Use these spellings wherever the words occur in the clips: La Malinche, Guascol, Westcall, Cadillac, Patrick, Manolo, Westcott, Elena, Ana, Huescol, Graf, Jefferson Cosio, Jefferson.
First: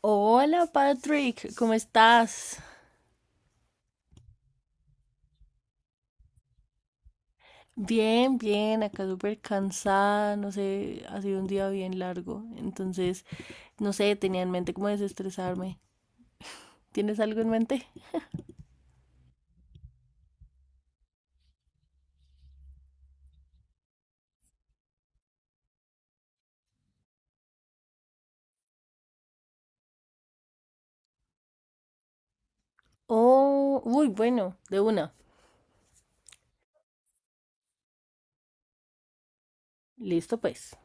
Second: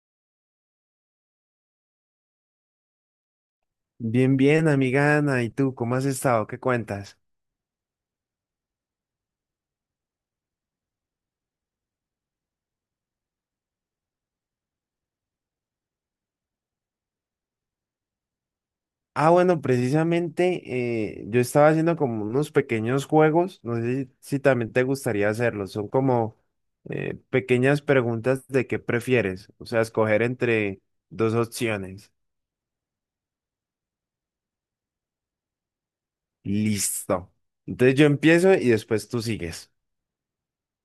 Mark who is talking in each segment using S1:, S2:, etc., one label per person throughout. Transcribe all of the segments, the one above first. S1: Hola Patrick, ¿cómo estás?
S2: Bien, bien, amiga Ana. ¿Y tú cómo has estado? ¿Qué cuentas?
S1: Bien, bien, acá súper cansada, no sé, ha sido un día bien largo, entonces, no sé, tenía en mente cómo desestresarme. ¿Tienes algo en mente?
S2: Ah, bueno, precisamente yo estaba haciendo como unos pequeños juegos. No sé si también te gustaría hacerlos. Son como pequeñas preguntas de qué prefieres. O sea, escoger entre dos opciones.
S1: Oh, uy, bueno, de una.
S2: Listo. Entonces yo empiezo y después tú sigues.
S1: Listo, pues.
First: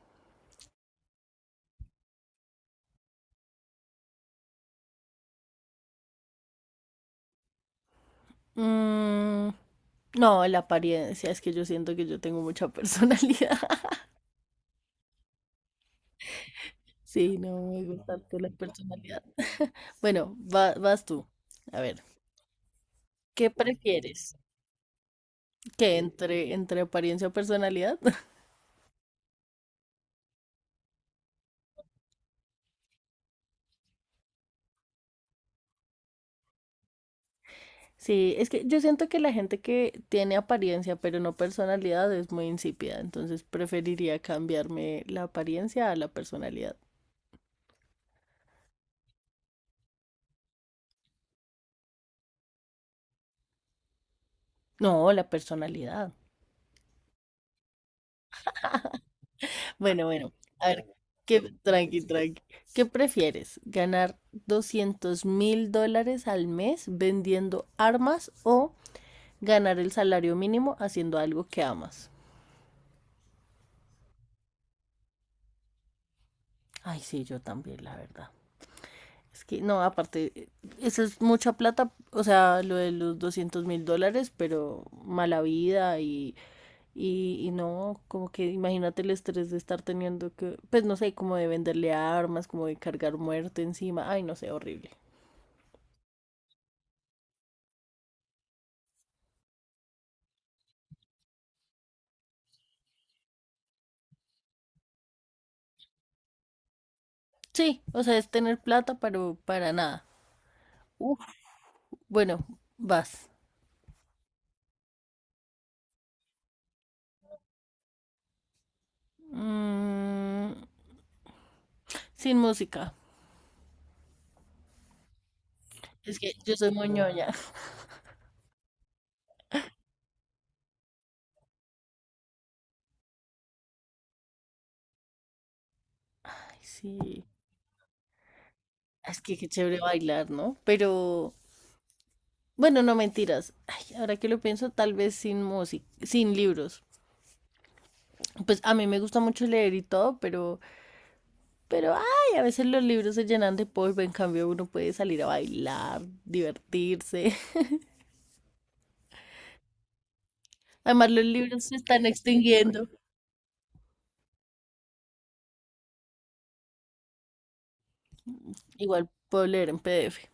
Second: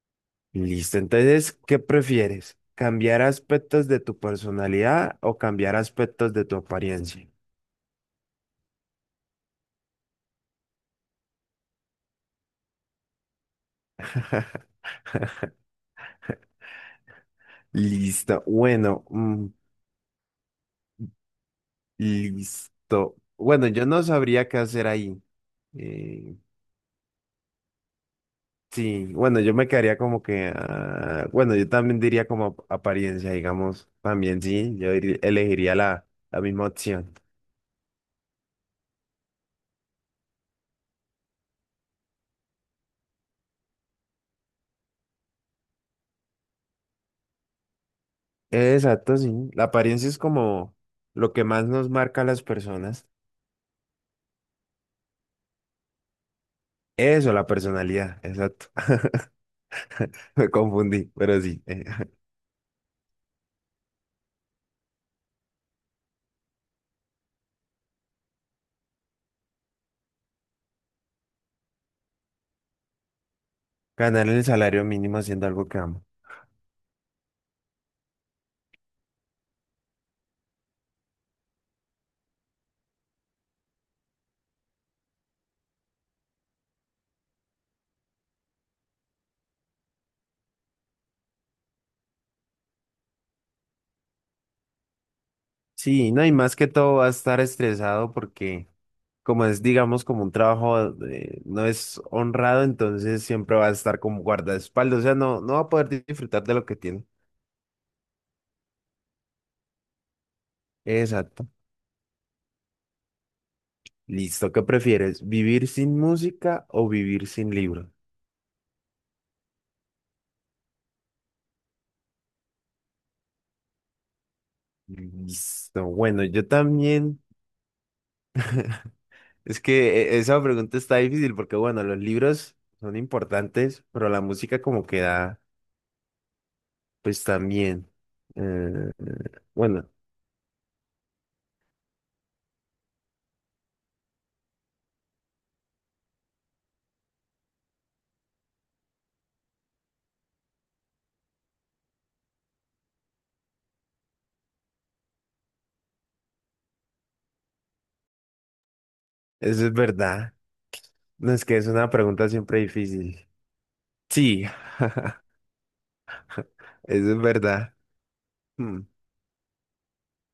S2: Listo. Entonces, ¿qué prefieres? ¿Cambiar aspectos de tu personalidad o cambiar aspectos de tu apariencia?
S1: Mm, no, la apariencia, es que yo siento que yo tengo mucha personalidad. Sí, no me gusta tanto
S2: Listo.
S1: la
S2: Bueno,
S1: personalidad. Bueno, vas tú. A ver,
S2: listo.
S1: ¿qué
S2: Bueno, yo no
S1: prefieres?
S2: sabría qué hacer ahí.
S1: ¿Qué
S2: Eh,
S1: entre apariencia o personalidad?
S2: sí, bueno, yo me quedaría como que, ah, bueno, yo también diría como apariencia, digamos, también sí, elegiría la, la misma opción.
S1: Sí, es que yo siento que la gente que tiene apariencia pero no personalidad es muy insípida, entonces preferiría cambiarme la apariencia a la personalidad.
S2: Exacto, sí. La apariencia es como lo que más nos marca a las personas.
S1: No, la personalidad.
S2: Eso, la personalidad, exacto.
S1: Bueno, bueno,
S2: Me
S1: a ver.
S2: confundí, pero sí.
S1: Tranqui, tranqui. ¿Qué prefieres? ¿Ganar $200,000 al mes vendiendo armas o ganar el salario mínimo haciendo algo que amas?
S2: Ganar el salario mínimo haciendo algo que amo.
S1: Ay, sí, yo también, la verdad. Es que no, aparte, eso es mucha plata, o sea, lo de los $200,000, pero mala vida y no, como que imagínate el estrés de estar teniendo que, pues no sé, como de venderle armas, como de cargar muerte encima, ay, no sé, horrible.
S2: Sí, no, y más que todo va a estar estresado porque, como es, digamos, como un trabajo, no es honrado, entonces siempre va a estar como guardaespaldas, o sea, no va a poder disfrutar de lo que tiene.
S1: Sí, o sea, es tener plata, pero para nada. Uf,
S2: Exacto.
S1: bueno, vas.
S2: Listo, ¿qué prefieres? ¿Vivir sin música o vivir sin libro?
S1: Mm, Sin música.
S2: Listo,
S1: Es
S2: bueno,
S1: que
S2: yo
S1: yo soy muy
S2: también,
S1: ñoña.
S2: es que esa pregunta está difícil porque, bueno, los libros son importantes, pero la música como que da,
S1: Ay,
S2: pues
S1: sí.
S2: también. Eh,
S1: Es que qué chévere
S2: bueno,
S1: bailar, ¿no? Bueno, no mentiras. Ay, ahora que lo pienso, tal vez sin música, sin libros. Pues a mí me gusta mucho leer y todo, pero ay, a veces los libros se llenan de polvo, en cambio uno puede salir a bailar, divertirse.
S2: eso es verdad.
S1: Además, los
S2: No, es que
S1: libros
S2: es
S1: se
S2: una
S1: están
S2: pregunta siempre
S1: extinguiendo.
S2: difícil. Sí. Eso es verdad. Mm.
S1: Igual puedo leer en PDF.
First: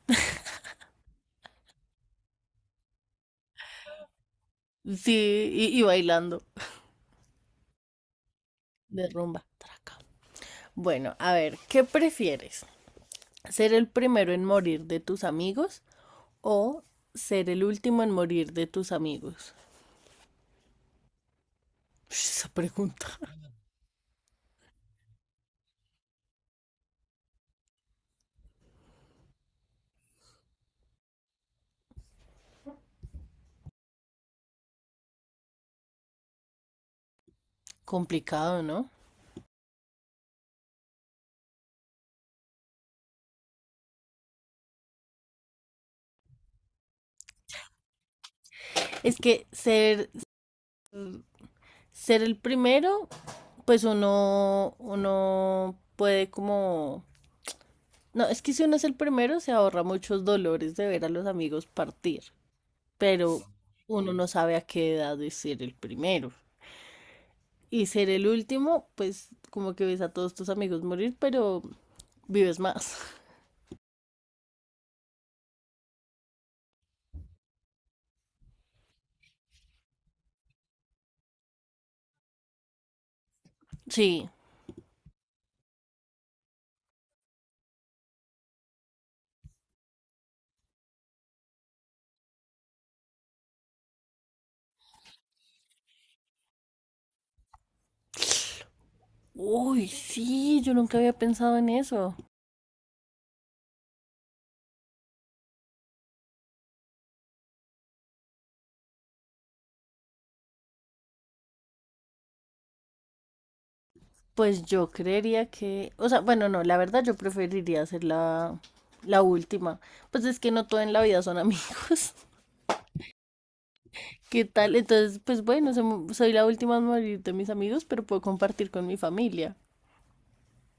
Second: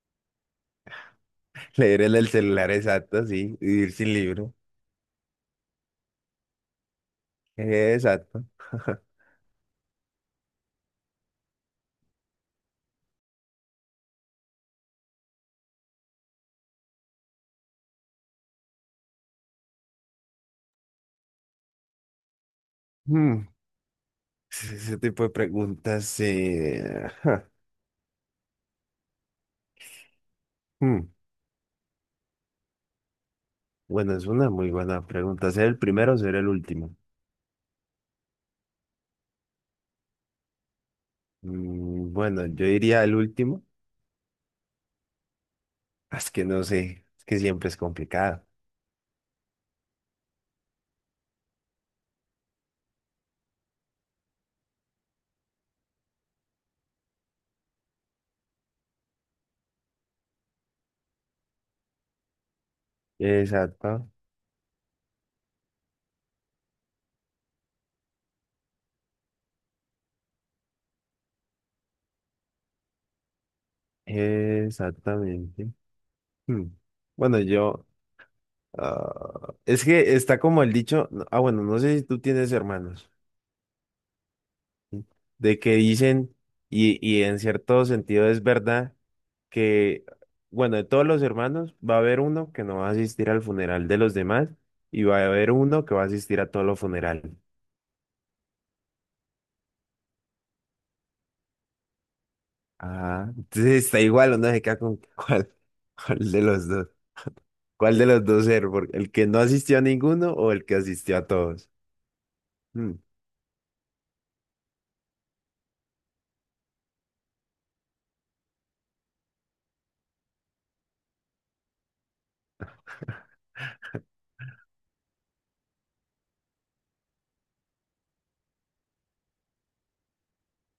S2: Leer en el celular, exacto, sí. Vivir sin libro.
S1: Sí, y bailando
S2: Exacto.
S1: de rumba. Traca. Bueno, a ver, ¿qué prefieres? ¿Ser el primero en morir de tus amigos o ser el último en morir de tus amigos? Ush, esa pregunta.
S2: Mm. Ese tipo de preguntas. Ja, mm. Bueno, es una muy buena pregunta. ¿Ser el primero o ser el último?
S1: Complicado, ¿no?
S2: Bueno, yo diría el último. Ah, es que no sé. Es que siempre es complicado.
S1: Es que ser el primero, pues uno puede como... No, es que si uno es el primero se ahorra muchos dolores de ver a los amigos partir, pero
S2: Exacto.
S1: uno no sabe a qué edad es ser el primero. Y ser el último, pues como que ves a todos tus amigos morir, pero vives más.
S2: Exactamente. Mm. Bueno, yo, ah, es que está como el dicho. Ah, bueno, no sé si tú tienes hermanos,
S1: Sí.
S2: de que dicen, y en cierto sentido es verdad, que, bueno, de todos los hermanos va a haber uno que no va a asistir al funeral de los demás y va a haber uno que va a asistir a todos los funerales.
S1: Uy, sí, yo nunca había pensado en eso.
S2: Ah, entonces está igual, uno se queda con cuál de los dos, cuál de los dos ser, porque el que no asistió a ninguno o el que asistió a todos. Mm,
S1: Pues yo creería que, o sea, bueno, no, la verdad yo preferiría hacer la última. Pues es que no todo en la vida son amigos. ¿Qué tal? Entonces, pues bueno, soy la última en morir de mis amigos, pero puedo compartir con mi familia.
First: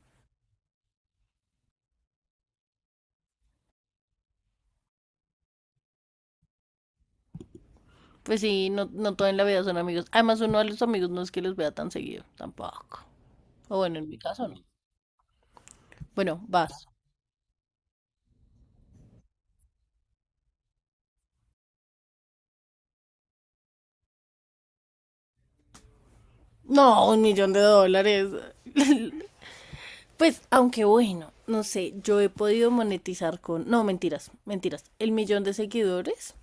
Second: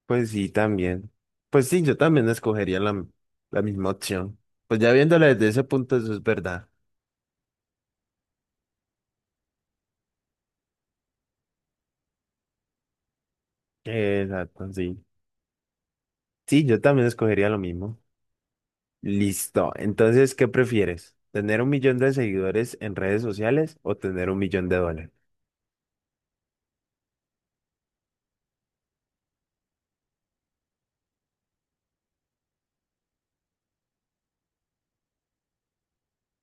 S2: pues sí, también. Pues sí, yo también escogería la, la misma opción. Pues ya viéndolo desde ese punto, eso es verdad.
S1: Pues sí, no, no todo en la vida son amigos. Además, uno a los amigos no es que los vea tan seguido, tampoco. O bueno, en mi caso no.
S2: Exacto, sí.
S1: Bueno,
S2: Sí, yo
S1: vas.
S2: también escogería lo mismo. Listo. Entonces, ¿qué prefieres? ¿Tener un millón de seguidores en redes sociales o tener un millón de dólares?
S1: No, $1,000,000. Pues, aunque bueno, no sé, yo he podido monetizar con, no, mentiras, mentiras, el millón de seguidores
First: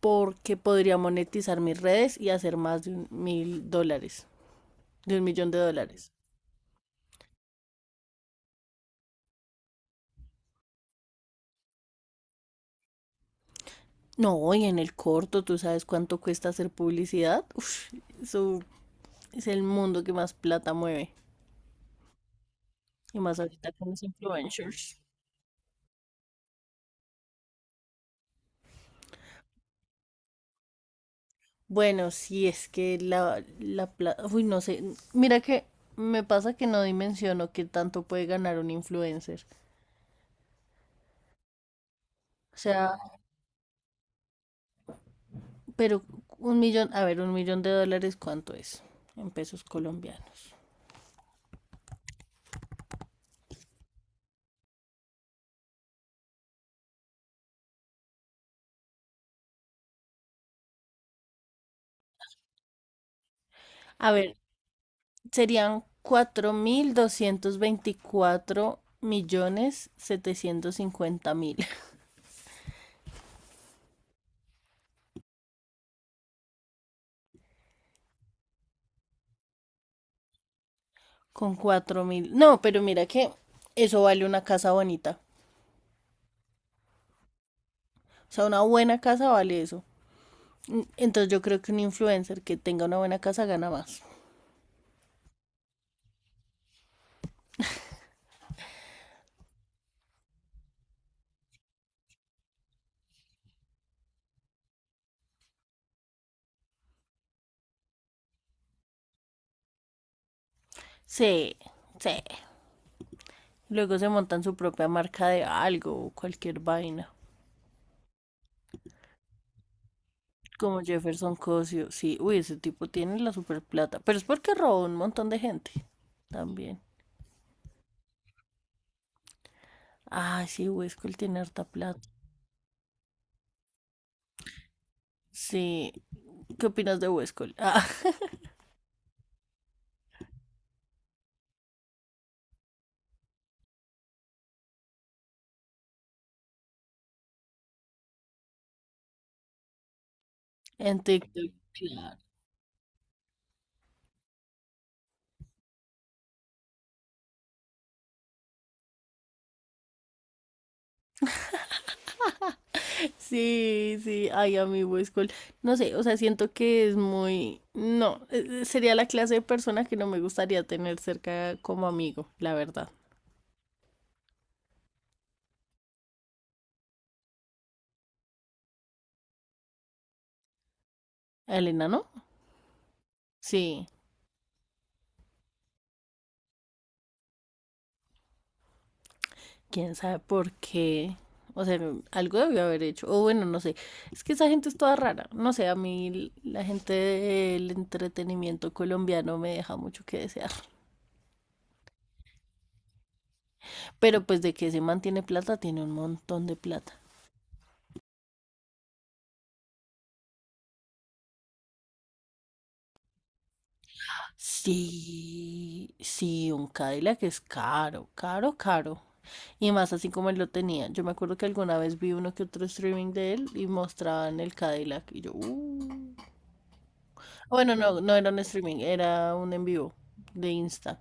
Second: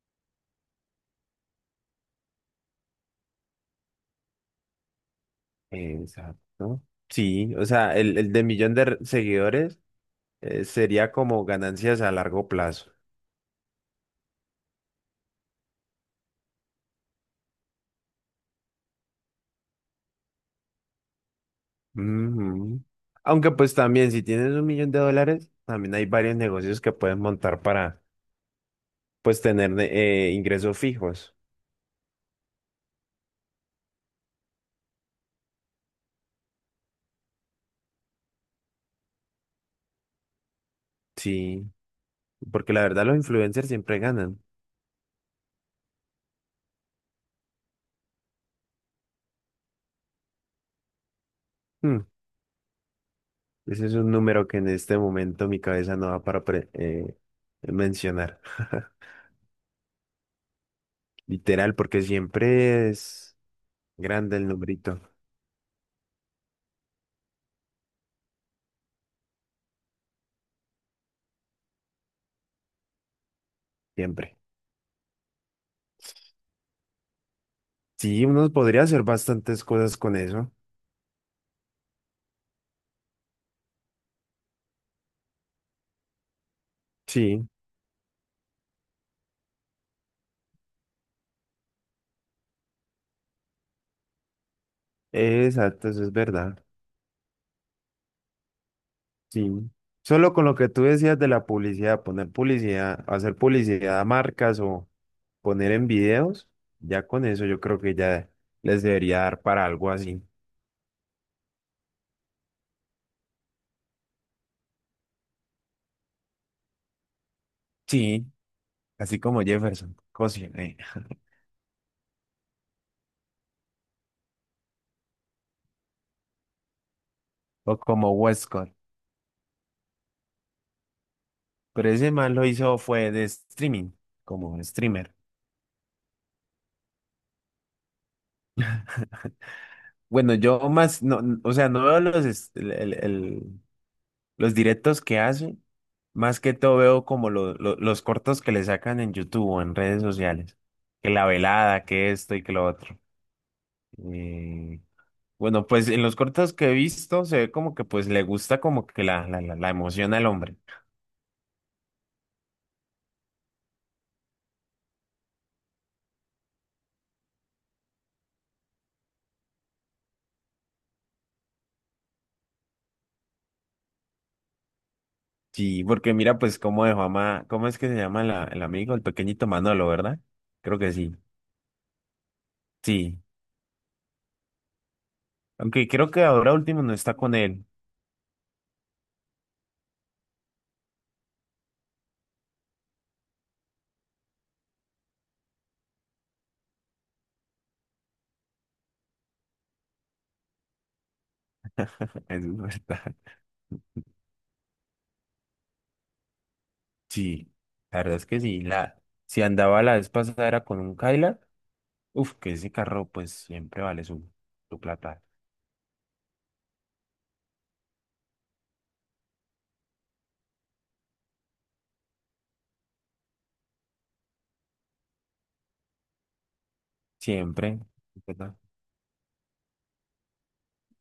S1: porque podría monetizar mis redes y hacer más de $1,000, de $1,000,000.
S2: Exacto. Sí, o sea, el de millón de seguidores sería como ganancias a largo plazo.
S1: No, y en el corto, ¿tú sabes cuánto cuesta hacer publicidad? Uf, eso es el mundo que más plata mueve.
S2: Ujú.
S1: Y más
S2: Aunque
S1: ahorita
S2: pues
S1: con los
S2: también si tienes un millón de
S1: influencers.
S2: dólares, también hay varios negocios que puedes montar para pues tener ingresos fijos.
S1: Bueno, si es que la plata... Uy, no sé. Mira que me pasa que no dimensiono qué tanto puede ganar un influencer.
S2: Sí,
S1: O
S2: porque la
S1: sea,
S2: verdad los influencers siempre ganan.
S1: pero un millón, a ver, $1,000,000, ¿cuánto es en pesos colombianos?
S2: Hmm. Ese es un número que en este momento mi cabeza no va para mencionar. Literal, porque siempre es
S1: A ver,
S2: grande el numerito,
S1: serían 4,224,750,000
S2: siempre. Sí, uno podría hacer bastantes cosas con eso.
S1: con 4,000. No, pero mira que eso vale una casa bonita.
S2: Sí,
S1: O sea, una buena casa vale eso. Entonces yo creo que un influencer que tenga una buena casa gana más.
S2: exacto, eso es verdad. Sí. Solo con lo que tú decías de la publicidad, poner publicidad, hacer publicidad a marcas o poner en videos, ya con eso yo creo que ya les debería dar para algo así.
S1: Sí, sí. Luego se montan su propia marca de algo o cualquier vaina.
S2: Sí, así como Jefferson, cocina,
S1: Como Jefferson Cosio, sí, uy, ese tipo tiene la super plata, pero es porque robó un montón de gente también.
S2: o como Westcott.
S1: Ah, sí, Huescol tiene harta
S2: Pero
S1: plata.
S2: ese man lo hizo fue de streaming, como streamer.
S1: Sí, ¿qué opinas de Huescol? Ah,
S2: Bueno, yo más, no, o sea, no veo los, los directos que hace, más que todo veo como los cortos que le sacan en YouTube o en redes sociales.
S1: en
S2: Que la
S1: TikTok.
S2: velada, que
S1: Claro.
S2: esto y que lo otro. Eh, bueno, pues en los cortos que he visto se ve como que pues le gusta como que la emoción al hombre.
S1: Sí, sí, ay, a mí Huescol. No sé, o sea, siento que es muy... No, sería la clase de persona que no me gustaría tener cerca como amigo, la verdad.
S2: Sí, porque mira pues cómo dejó a ¿cómo es que se llama el amigo, el pequeñito Manolo, ¿verdad? Creo que sí.
S1: ¿A Elena, no?
S2: Sí,
S1: Sí.
S2: aunque creo que ahora último no está con él.
S1: Quién sabe por qué. O sea, algo debió haber hecho. O bueno, no sé. Es que esa gente es toda rara. No sé, a mí la gente del entretenimiento colombiano me deja mucho que desear.
S2: Eso es verdad.
S1: Pero pues de que se mantiene plata, tiene un montón de plata.
S2: Sí, la verdad es que sí. La, si andaba la vez pasada era con un Cadillac, uf, que ese carro pues siempre vale su, su plata.
S1: Sí, sí, un Cadillac es caro, caro, caro. Y más así como él lo tenía. Yo me acuerdo que alguna vez vi uno que otro streaming de él y mostraban el Cadillac. Y yo. Bueno,
S2: Siempre,
S1: no, no era un
S2: ¿verdad?
S1: streaming, era un en vivo de Insta.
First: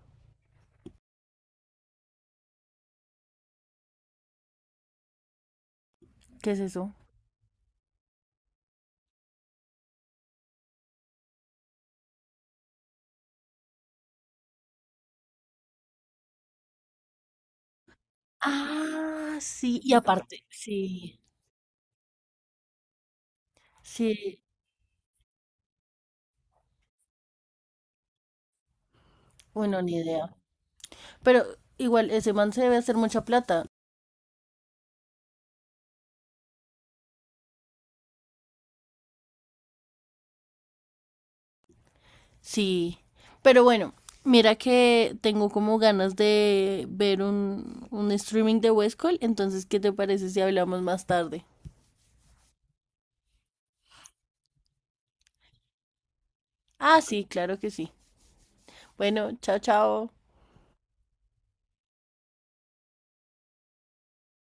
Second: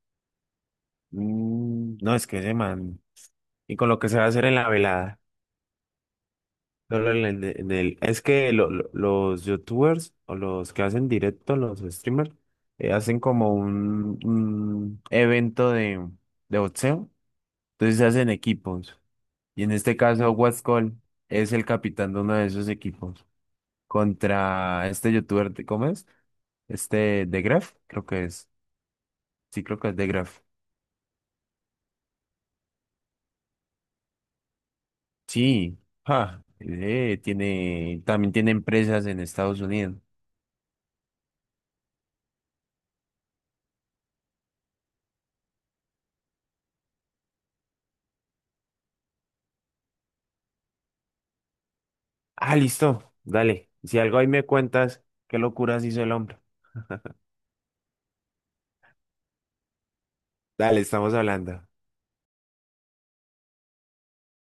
S2: Mm, no, es que ese man. Y con lo que se va a hacer en la velada.
S1: ¿Qué es eso?
S2: Solo es que los youtubers o los que hacen directo, los streamers, hacen como un evento de boxeo. Entonces se hacen equipos.
S1: Ah,
S2: Y en
S1: sí, y
S2: este caso,
S1: aparte,
S2: Guascol
S1: sí,
S2: es el capitán de uno de esos equipos
S1: sí,
S2: contra este youtuber, ¿cómo es? Este de Graf, creo que es. Sí, creo
S1: bueno,
S2: que
S1: ni
S2: es de
S1: idea.
S2: Graf.
S1: Pero igual, ese man se debe hacer mucha plata.
S2: Sí, ja, tiene, también tiene empresas en Estados Unidos.
S1: Sí. Pero bueno, mira que tengo como ganas de ver un streaming de Westcall. Entonces, ¿qué te parece si hablamos más tarde?
S2: Ah, listo, dale. Si algo ahí me cuentas, qué locuras hizo el hombre.
S1: Ah, sí, claro que sí. Bueno, chao, chao.
S2: Dale, estamos hablando.